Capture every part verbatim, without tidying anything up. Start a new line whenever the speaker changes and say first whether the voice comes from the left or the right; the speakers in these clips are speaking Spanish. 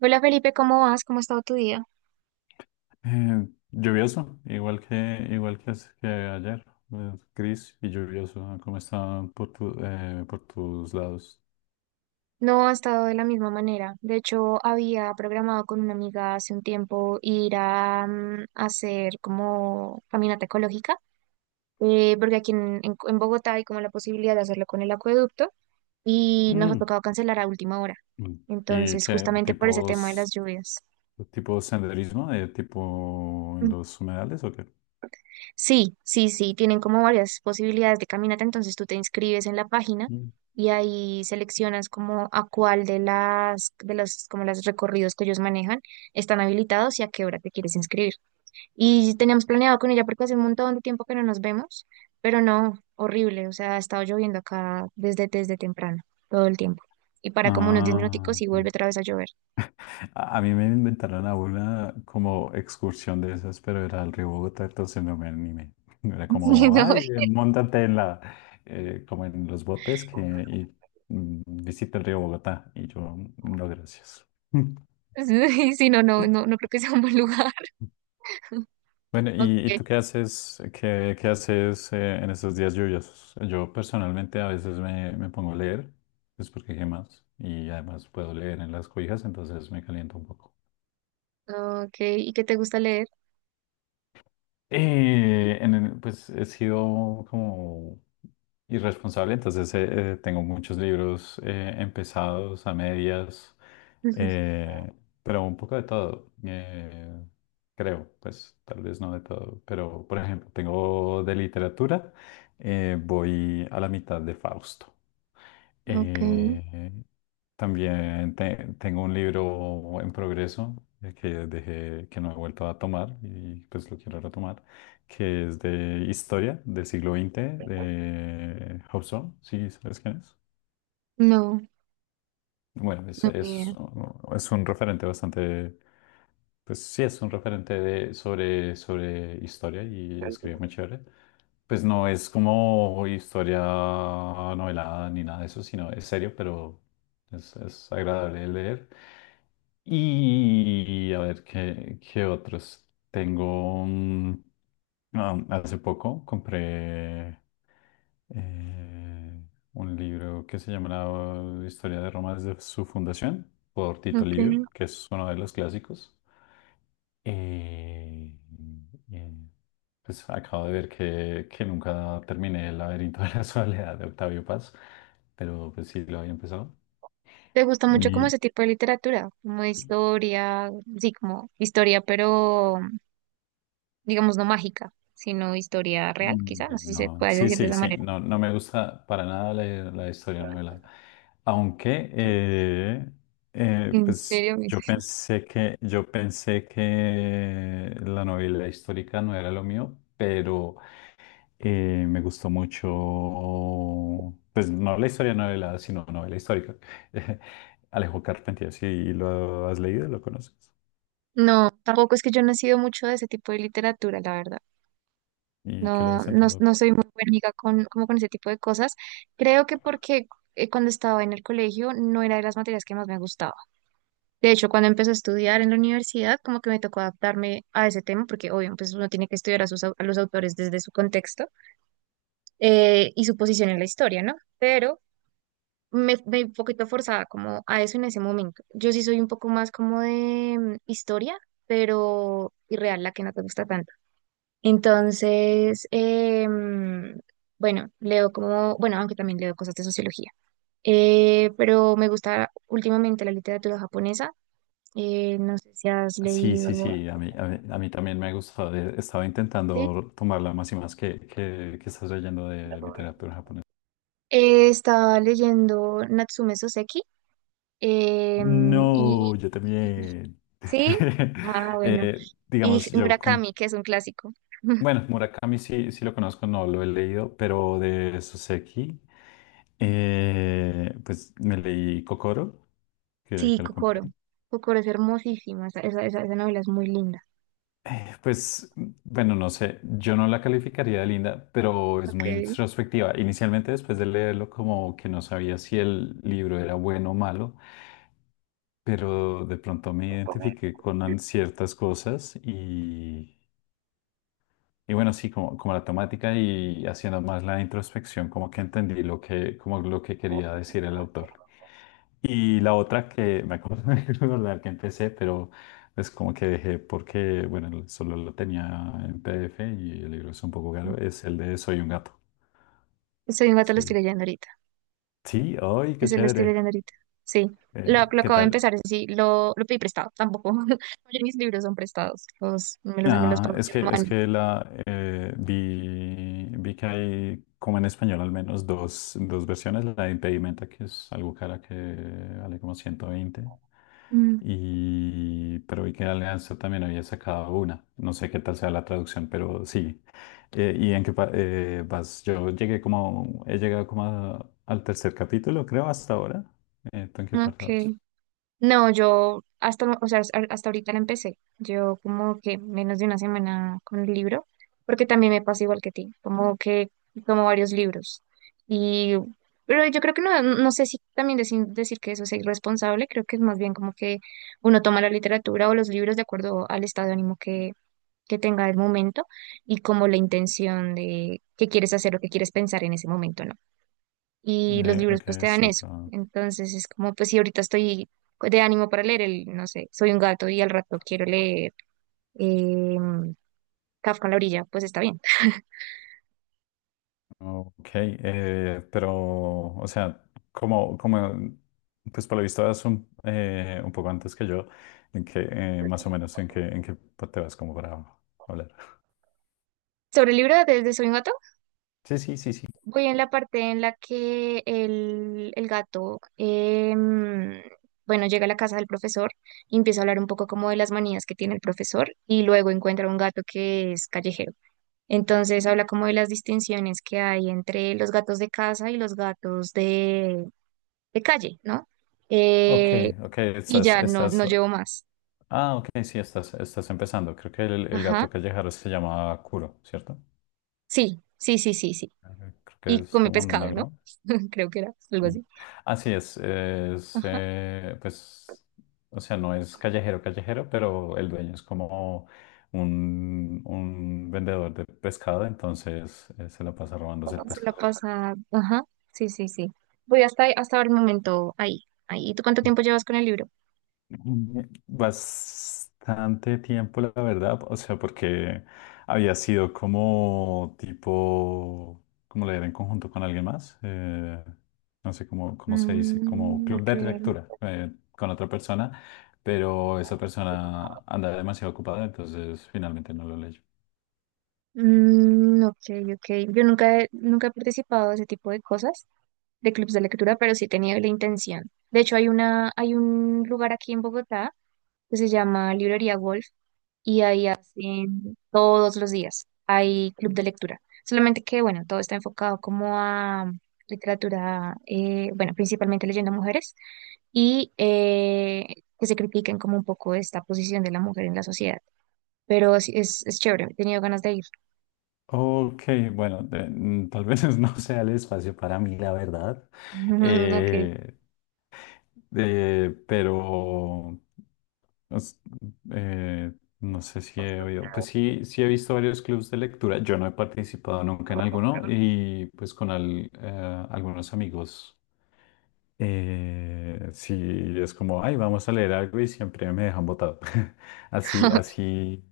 right: Hola Felipe, ¿cómo vas? ¿Cómo ha estado tu día?
left: Eh, lluvioso, igual que igual que, as- que ayer, eh, gris y lluvioso. Ah, ¿cómo están por tu, eh, por tus lados?
right: No ha estado de la misma manera. De hecho, había programado con una amiga hace un tiempo ir a, mm, hacer como caminata ecológica, eh, porque aquí en, en- en Bogotá hay como la posibilidad de hacerlo con el acueducto y nos ha
left: Mm.
right: tocado cancelar a última hora.
left: Mm. ¿Y
right: Entonces,
left: qué
right: justamente por ese tema de las
left: tipos
right: lluvias.
left: tipo senderismo, de tipo en los humedales o qué?
right: Sí, sí, sí, tienen como varias posibilidades de caminata, entonces tú te inscribes en la página
left: Mm.
right: y ahí seleccionas como a cuál de las, de los, como los recorridos que ellos manejan están habilitados y a qué hora te quieres inscribir. Y teníamos planeado con ella porque hace un montón de tiempo que no nos vemos, pero no, horrible, o sea, ha estado lloviendo acá desde, desde temprano, todo el tiempo. Y para como unos diez
left: Ah,
right: minuticos y vuelve
left: ok.
right: otra vez a llover.
left: A a mí me inventaron a una como excursión de esas, pero era al río Bogotá, entonces no me animé. Era
right: Sí,
left: como,
right: no,
left: ay, eh, móntate en la, eh, como en los botes, que, y mm, visita el río Bogotá. Y yo, "Mm, no, gracias."
right: sí, no, no, no, no creo que sea un buen lugar.
left: Bueno,
right: Ok,
left: ¿y, y tú qué haces, qué, qué haces eh, en estos días lluviosos? Yo personalmente a veces me, me pongo a leer, es porque qué más, y además puedo leer en las cobijas, entonces me caliento un poco.
right: ok, ¿y qué te gusta leer?
left: Eh, en el- pues he sido como irresponsable. Entonces eh, eh, tengo muchos libros eh, empezados a medias,
right: Ujú.
left: eh, pero un poco de todo, eh, creo. Pues tal vez no de todo, pero por ejemplo, tengo de literatura. Eh, voy a la mitad de Fausto.
right: Ok,
left: Eh, también te- tengo un libro en progreso, eh, que dejé, que no he vuelto a tomar, y pues lo quiero retomar, que es de historia del siglo veinte de Hobsbawm. ¿Sí sabes quién es?
right: no,
left: Bueno, es,
right: no ni
left: es,
right: idea.
left: es un referente bastante... Pues sí, es un referente de, sobre, sobre historia, y escribe muy chévere. Pues no es como historia novelada ni nada de eso, sino es serio, pero es, es agradable de leer. Y a ver qué, qué otros. Tengo, mm, ah, hace poco compré eh, un libro que se llama La historia de Roma desde su fundación, por Tito
right: Okay.
left: Livio, que es uno de los clásicos. Eh, eh, pues acabo de ver que, que nunca terminé El laberinto de la soledad de Octavio Paz, pero pues sí lo había empezado.
right: ¿Te gusta mucho como
left: Y,
right: ese tipo de literatura? Como de historia, sí, como historia, pero digamos no mágica, sino historia real,
left: mm,
right: quizá, no sé si se
left: no,
right: puede
left: sí,
right: decir de
left: sí,
right: esa
left: sí,
right: manera.
left: no, no me gusta para nada la, la historia novelada. Aunque, eh, eh,
right: ¿En
left: pues
right: serio? ¿Miss?
left: yo pensé que, yo pensé que la novela histórica no era lo mío, pero... Eh, me gustó mucho, pues no la historia de novela, sino novela histórica. Alejo Carpentier, sí lo has leído, lo conoces.
right: No, tampoco es que yo no he sido mucho de ese tipo de literatura, la verdad.
left: ¿Y qué
right: No,
left: lees
right: no,
left: entonces?
right: no soy muy buena amiga con, como con ese tipo de cosas. Creo que porque eh, cuando estaba en el colegio no era de las materias que más me gustaba. De hecho, cuando empecé a estudiar en la universidad, como que me tocó adaptarme a ese tema, porque obvio, pues uno tiene que estudiar a, sus, au- a los autores desde su contexto eh, y su posición en la historia, ¿no? Pero me, me un poquito forzada como a eso en ese momento. Yo sí soy un poco más como de mm, historia, pero irreal, la que no te gusta tanto. Entonces, eh, mm, bueno, leo como, bueno, aunque también leo cosas de sociología, eh, pero me gusta últimamente la literatura japonesa. Eh, no sé si has
left: Sí, sí,
right: leído.
left: sí, a mí, a mí, a mí también me ha gustado. eh, Estaba
right: ¿Sí?
left: intentando tomarla más y más, que, que, que estás leyendo de literatura japonesa.
right: Eh, estaba leyendo Natsume Soseki. Em, y
left: No, yo también.
right: sí, ah, bueno.
left: Eh,
right: Y
left: digamos, yo com-
right: Murakami, que es un clásico.
left: Bueno, Murakami sí, sí lo conozco, no lo he leído, pero de Soseki, eh, pues me leí Kokoro, que,
right: Sí,
left: que lo compré.
right: Kokoro. Kokoro es hermosísima. Esa, esa, esa- esa novela es muy linda.
left: Eh, Pues, bueno, no sé, yo no la calificaría de linda, pero es
right: Ok.
left: muy introspectiva. Inicialmente, después de leerlo, como que no sabía si el libro era bueno o malo, pero de pronto me identifiqué con an- ciertas cosas. Y bueno, sí, como, como la temática, y haciendo más la introspección, como que entendí lo que, como lo que quería decir el autor. Y la otra que me acuerdo de recordar que empecé, pero es como que dejé porque, bueno, solo lo tenía en P D F y el libro es un poco caro, es el de Soy un gato.
right: Soy un gato, lo estoy
left: Sí.
right: leyendo ahorita.
left: Sí, ¡ay, qué
right: Ese lo estoy
left: chévere!
right: leyendo ahorita. Sí. Lo,
left: Eh,
right: lo
left: ¿qué
right: acabo de
left: tal?
right: empezar, eso sí. Lo, lo pedí prestado, tampoco. Oye, mis libros son prestados. Los, me los, me los
left: Ah,
right: pagó
left: es
right: mi
left: que, es
right: hermano.
left: que la, eh, vi, vi que hay, como en español al menos, dos, dos versiones. La de Impedimenta, que es algo cara, que vale como ciento veinte.
right: Mm,
left: Y pero vi que Alianza también había sacado una. No sé qué tal sea la traducción, pero sí. Eh, ¿y en qué pa- eh, vas? Yo llegué como, he llegado como a- al tercer capítulo, creo, hasta ahora. Eh, ¿tú en qué parte vas?
right: ok. No, yo hasta, o sea, hasta hasta ahorita la empecé. Yo como que menos de una semana con el libro, porque también me pasa igual que ti, como que tomo varios libros. Y, pero yo creo que no, no sé si también decir, decir que eso es irresponsable, creo que es más bien como que uno toma la literatura o los libros de acuerdo al estado de ánimo que, que tenga el momento y como la intención de qué quieres hacer o qué quieres pensar en ese momento, ¿no? Y los
left: Eh,
right: libros
left: ok,
right: pues te
left: es
right: dan eso.
left: otro.
right: Entonces es como, pues si ahorita estoy de ánimo para leer el, no sé, soy un gato y al rato quiero leer em, Kafka en la orilla, pues está bien.
left: Ok, eh, pero, o sea, como, como, pues por lo visto vas un, eh, un poco antes que yo, en que, eh, más o menos, en que, en que te vas como para hablar.
right: Sobre el libro desde Soy un gato,
left: Sí, sí, sí, sí.
right: voy en la parte en la que el, el gato, em, bueno, llega a la casa del profesor y empieza a hablar un poco como de las manías que tiene el profesor y luego encuentra un gato que es callejero. Entonces habla como de las distinciones que hay entre los gatos de casa y los gatos de calle, ¿no?
left: Ok,
right: Eh,
left: ok,
right: y
left: estás,
right: ya no,
left: estás,
right: no llevo más.
left: ah, ok, sí, estás, estás empezando. Creo que el, el
right: Ajá.
left: gato callejero se llama Kuro, ¿cierto?
right: Sí, sí, sí, sí, sí.
left: Eh, Creo que
right: Y
left: es
right: comí
left: como
right: pescado, ¿no?
left: negro.
right: Creo que era algo así.
left: Así es, es
right: Ajá.
left: eh, pues, o sea, no es callejero, callejero, pero el dueño es como un, un vendedor de pescado. Entonces eh, se la pasa robándose el
right: Se la
left: pescado.
right: pasa. Ajá. Sí, sí, sí. Voy hasta, hasta el momento ahí. Ahí. ¿Y tú cuánto tiempo llevas con el libro?
left: Mm, Bastante tiempo, la verdad, o sea, porque había sido como tipo, como leer en conjunto con alguien más, eh, no sé cómo, cómo se dice, como
right: Mm,
left: club de
right: ok.
left: lectura eh, con otra persona, pero esa persona andaba demasiado ocupada, entonces finalmente no lo leyó.
right: Mm, ok, ok. Yo nunca he, nunca he participado de ese tipo de cosas, de clubs de lectura, pero sí he tenido la intención. De hecho, hay una, hay un lugar aquí en Bogotá que se llama Librería Wolf y ahí hacen todos los días, hay club de lectura. Solamente que, bueno, todo está enfocado como a literatura, eh, bueno, principalmente leyendo mujeres y eh, que se critiquen como un poco esta posición de la mujer en la sociedad. Pero sí, es, es chévere, he tenido ganas de ir.
left: Ok, bueno, de- mm, tal vez no sea el espacio para mí, la verdad.
right: Ok.
left: eh, eh, pero... Os- eh, no sé si he oído. Pues sí, sí he visto varios clubs de lectura, yo no he participado nunca en alguno, y pues con al- eh, algunos amigos, eh, sí. Es como, ay, vamos a leer algo y siempre me dejan botado. Así, así,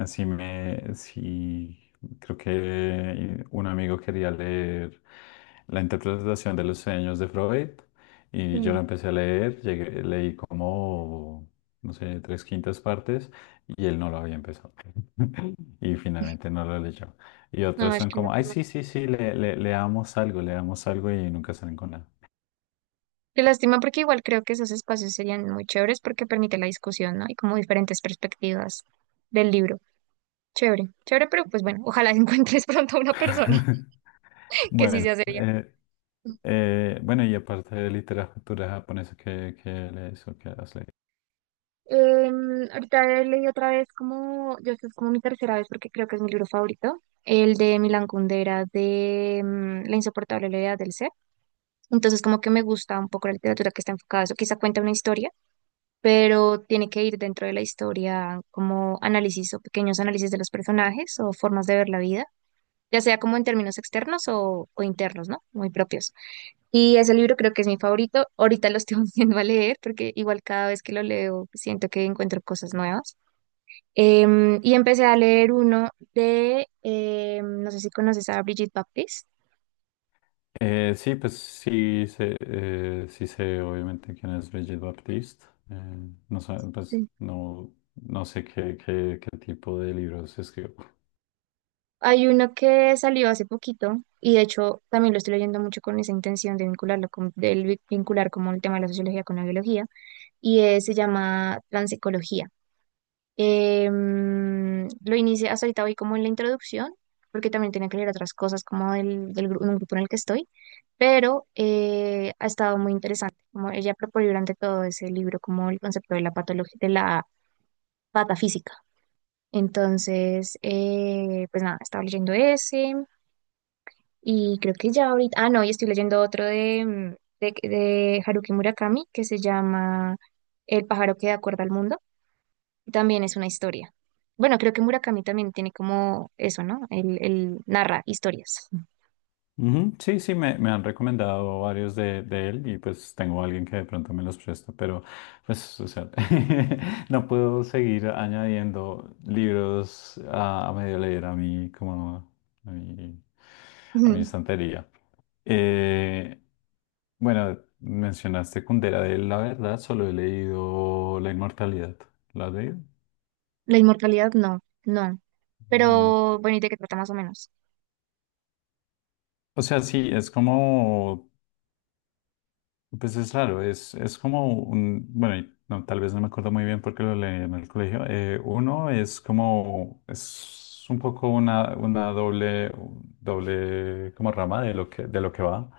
left: así, me, sí, creo que un amigo quería leer la interpretación de los sueños de Freud, y yo
right: Sí.
left: la empecé a leer, llegué- leí como, no sé, tres quintas partes, y él no lo había empezado y finalmente no lo leyó. Y
right: No,
left: otros
right: es
left: son
right: que
left: como, ay,
right: lástima.
left: sí, sí, sí, le, le- leamos algo, leamos algo y nunca salen con nada.
right: Qué lástima porque igual creo que esos espacios serían muy chéveres porque permite la discusión, ¿no? Y como diferentes perspectivas del libro. Chévere, chévere, pero pues bueno, ojalá encuentres pronto a una persona que sí
left: Bueno,
right: sea seria.
left: eh, eh, bueno, y aparte de literatura japonesa, ¿qué, qué lees o qué has leído?
right: Em, ahorita leí otra vez como, yo esto es como mi tercera vez porque creo que es mi libro favorito, el de Milan Kundera de mm, La insoportable levedad del ser. Entonces como que me gusta un poco la literatura que está enfocada a eso, quizá cuenta una historia, pero tiene que ir dentro de la historia como análisis o pequeños análisis de los personajes o formas de ver la vida, ya sea como en términos externos o, o internos, ¿no? Muy propios. Y ese libro creo que es mi favorito. Ahorita lo estoy volviendo a leer porque igual cada vez que lo leo siento que encuentro cosas nuevas. Em, y empecé a leer uno de, em, no sé si conoces a Brigitte Baptiste.
left: Eh, sí, pues sí sé, eh, sí sé obviamente quién es Brigitte Baptiste. Eh, no sé, pues
right: Sí.
left: no, no sé qué, qué, qué tipo de libros escribió.
right: Hay uno que salió hace poquito y de hecho también lo estoy leyendo mucho con esa intención de vincularlo con, del vincular como el tema de la sociología con la biología y eh, se llama Transecología. Em, lo inicié, hasta ahorita voy como en la introducción, porque también tenía que leer otras cosas como del, del gru- un grupo en el que estoy, pero eh, ha estado muy interesante. Como ella propone durante todo ese libro como el concepto de la patología, de la patafísica. Entonces, eh, pues nada, estaba leyendo ese y creo que ya ahorita, ah, no, y estoy leyendo otro de, mm, de, de Haruki Murakami que se llama El pájaro que da cuerda al mundo. También es una historia. Bueno, creo que Murakami también tiene como eso, ¿no? Él, él narra historias.
left: Ujú. Sí, sí, me, me han recomendado varios de, de él, y pues tengo alguien que de pronto me los presta, pero pues, o sea, no puedo seguir añadiendo libros a, a medio leer a mí como a mi, a mi
right: Ujú.
left: estantería. Eh, bueno, mencionaste Kundera. De él, la verdad, solo he leído La Inmortalidad. ¿La de?
right: La inmortalidad, no, no. Pero bueno, ¿y de qué trata más o menos?
left: O sea, sí, es como... Pues es raro. Es, es como un, bueno, y no, tal vez no me acuerdo muy bien porque lo leí en el colegio. Eh, uno es como, es un poco una, una doble, doble como rama de lo que, de lo que va.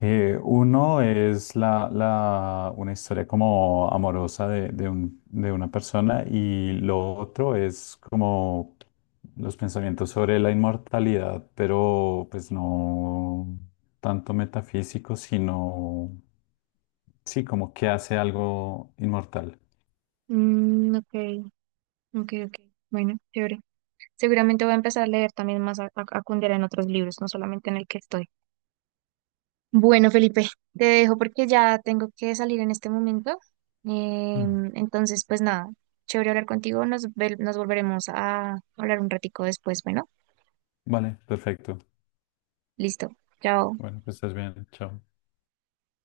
left: Eh, uno es la, la- una historia como amorosa de, de un- de una persona, y lo otro es como los pensamientos sobre la inmortalidad, pero pues no tanto metafísico, sino sí, como que hace algo inmortal.
right: Mm, ok, ok, ok. Bueno, chévere. Seguramente voy a empezar a leer también más a, a, a Kundera en otros libros, no solamente en el que estoy. Bueno, Felipe, te dejo porque ya tengo que salir en este momento.
left: Mm.
right: Em, entonces, pues nada, chévere hablar contigo. Nos, ve- nos volveremos a hablar un ratico después. Bueno,
left: Vale, perfecto.
right: listo. Chao.
left: Bueno, pues estás bien, chao.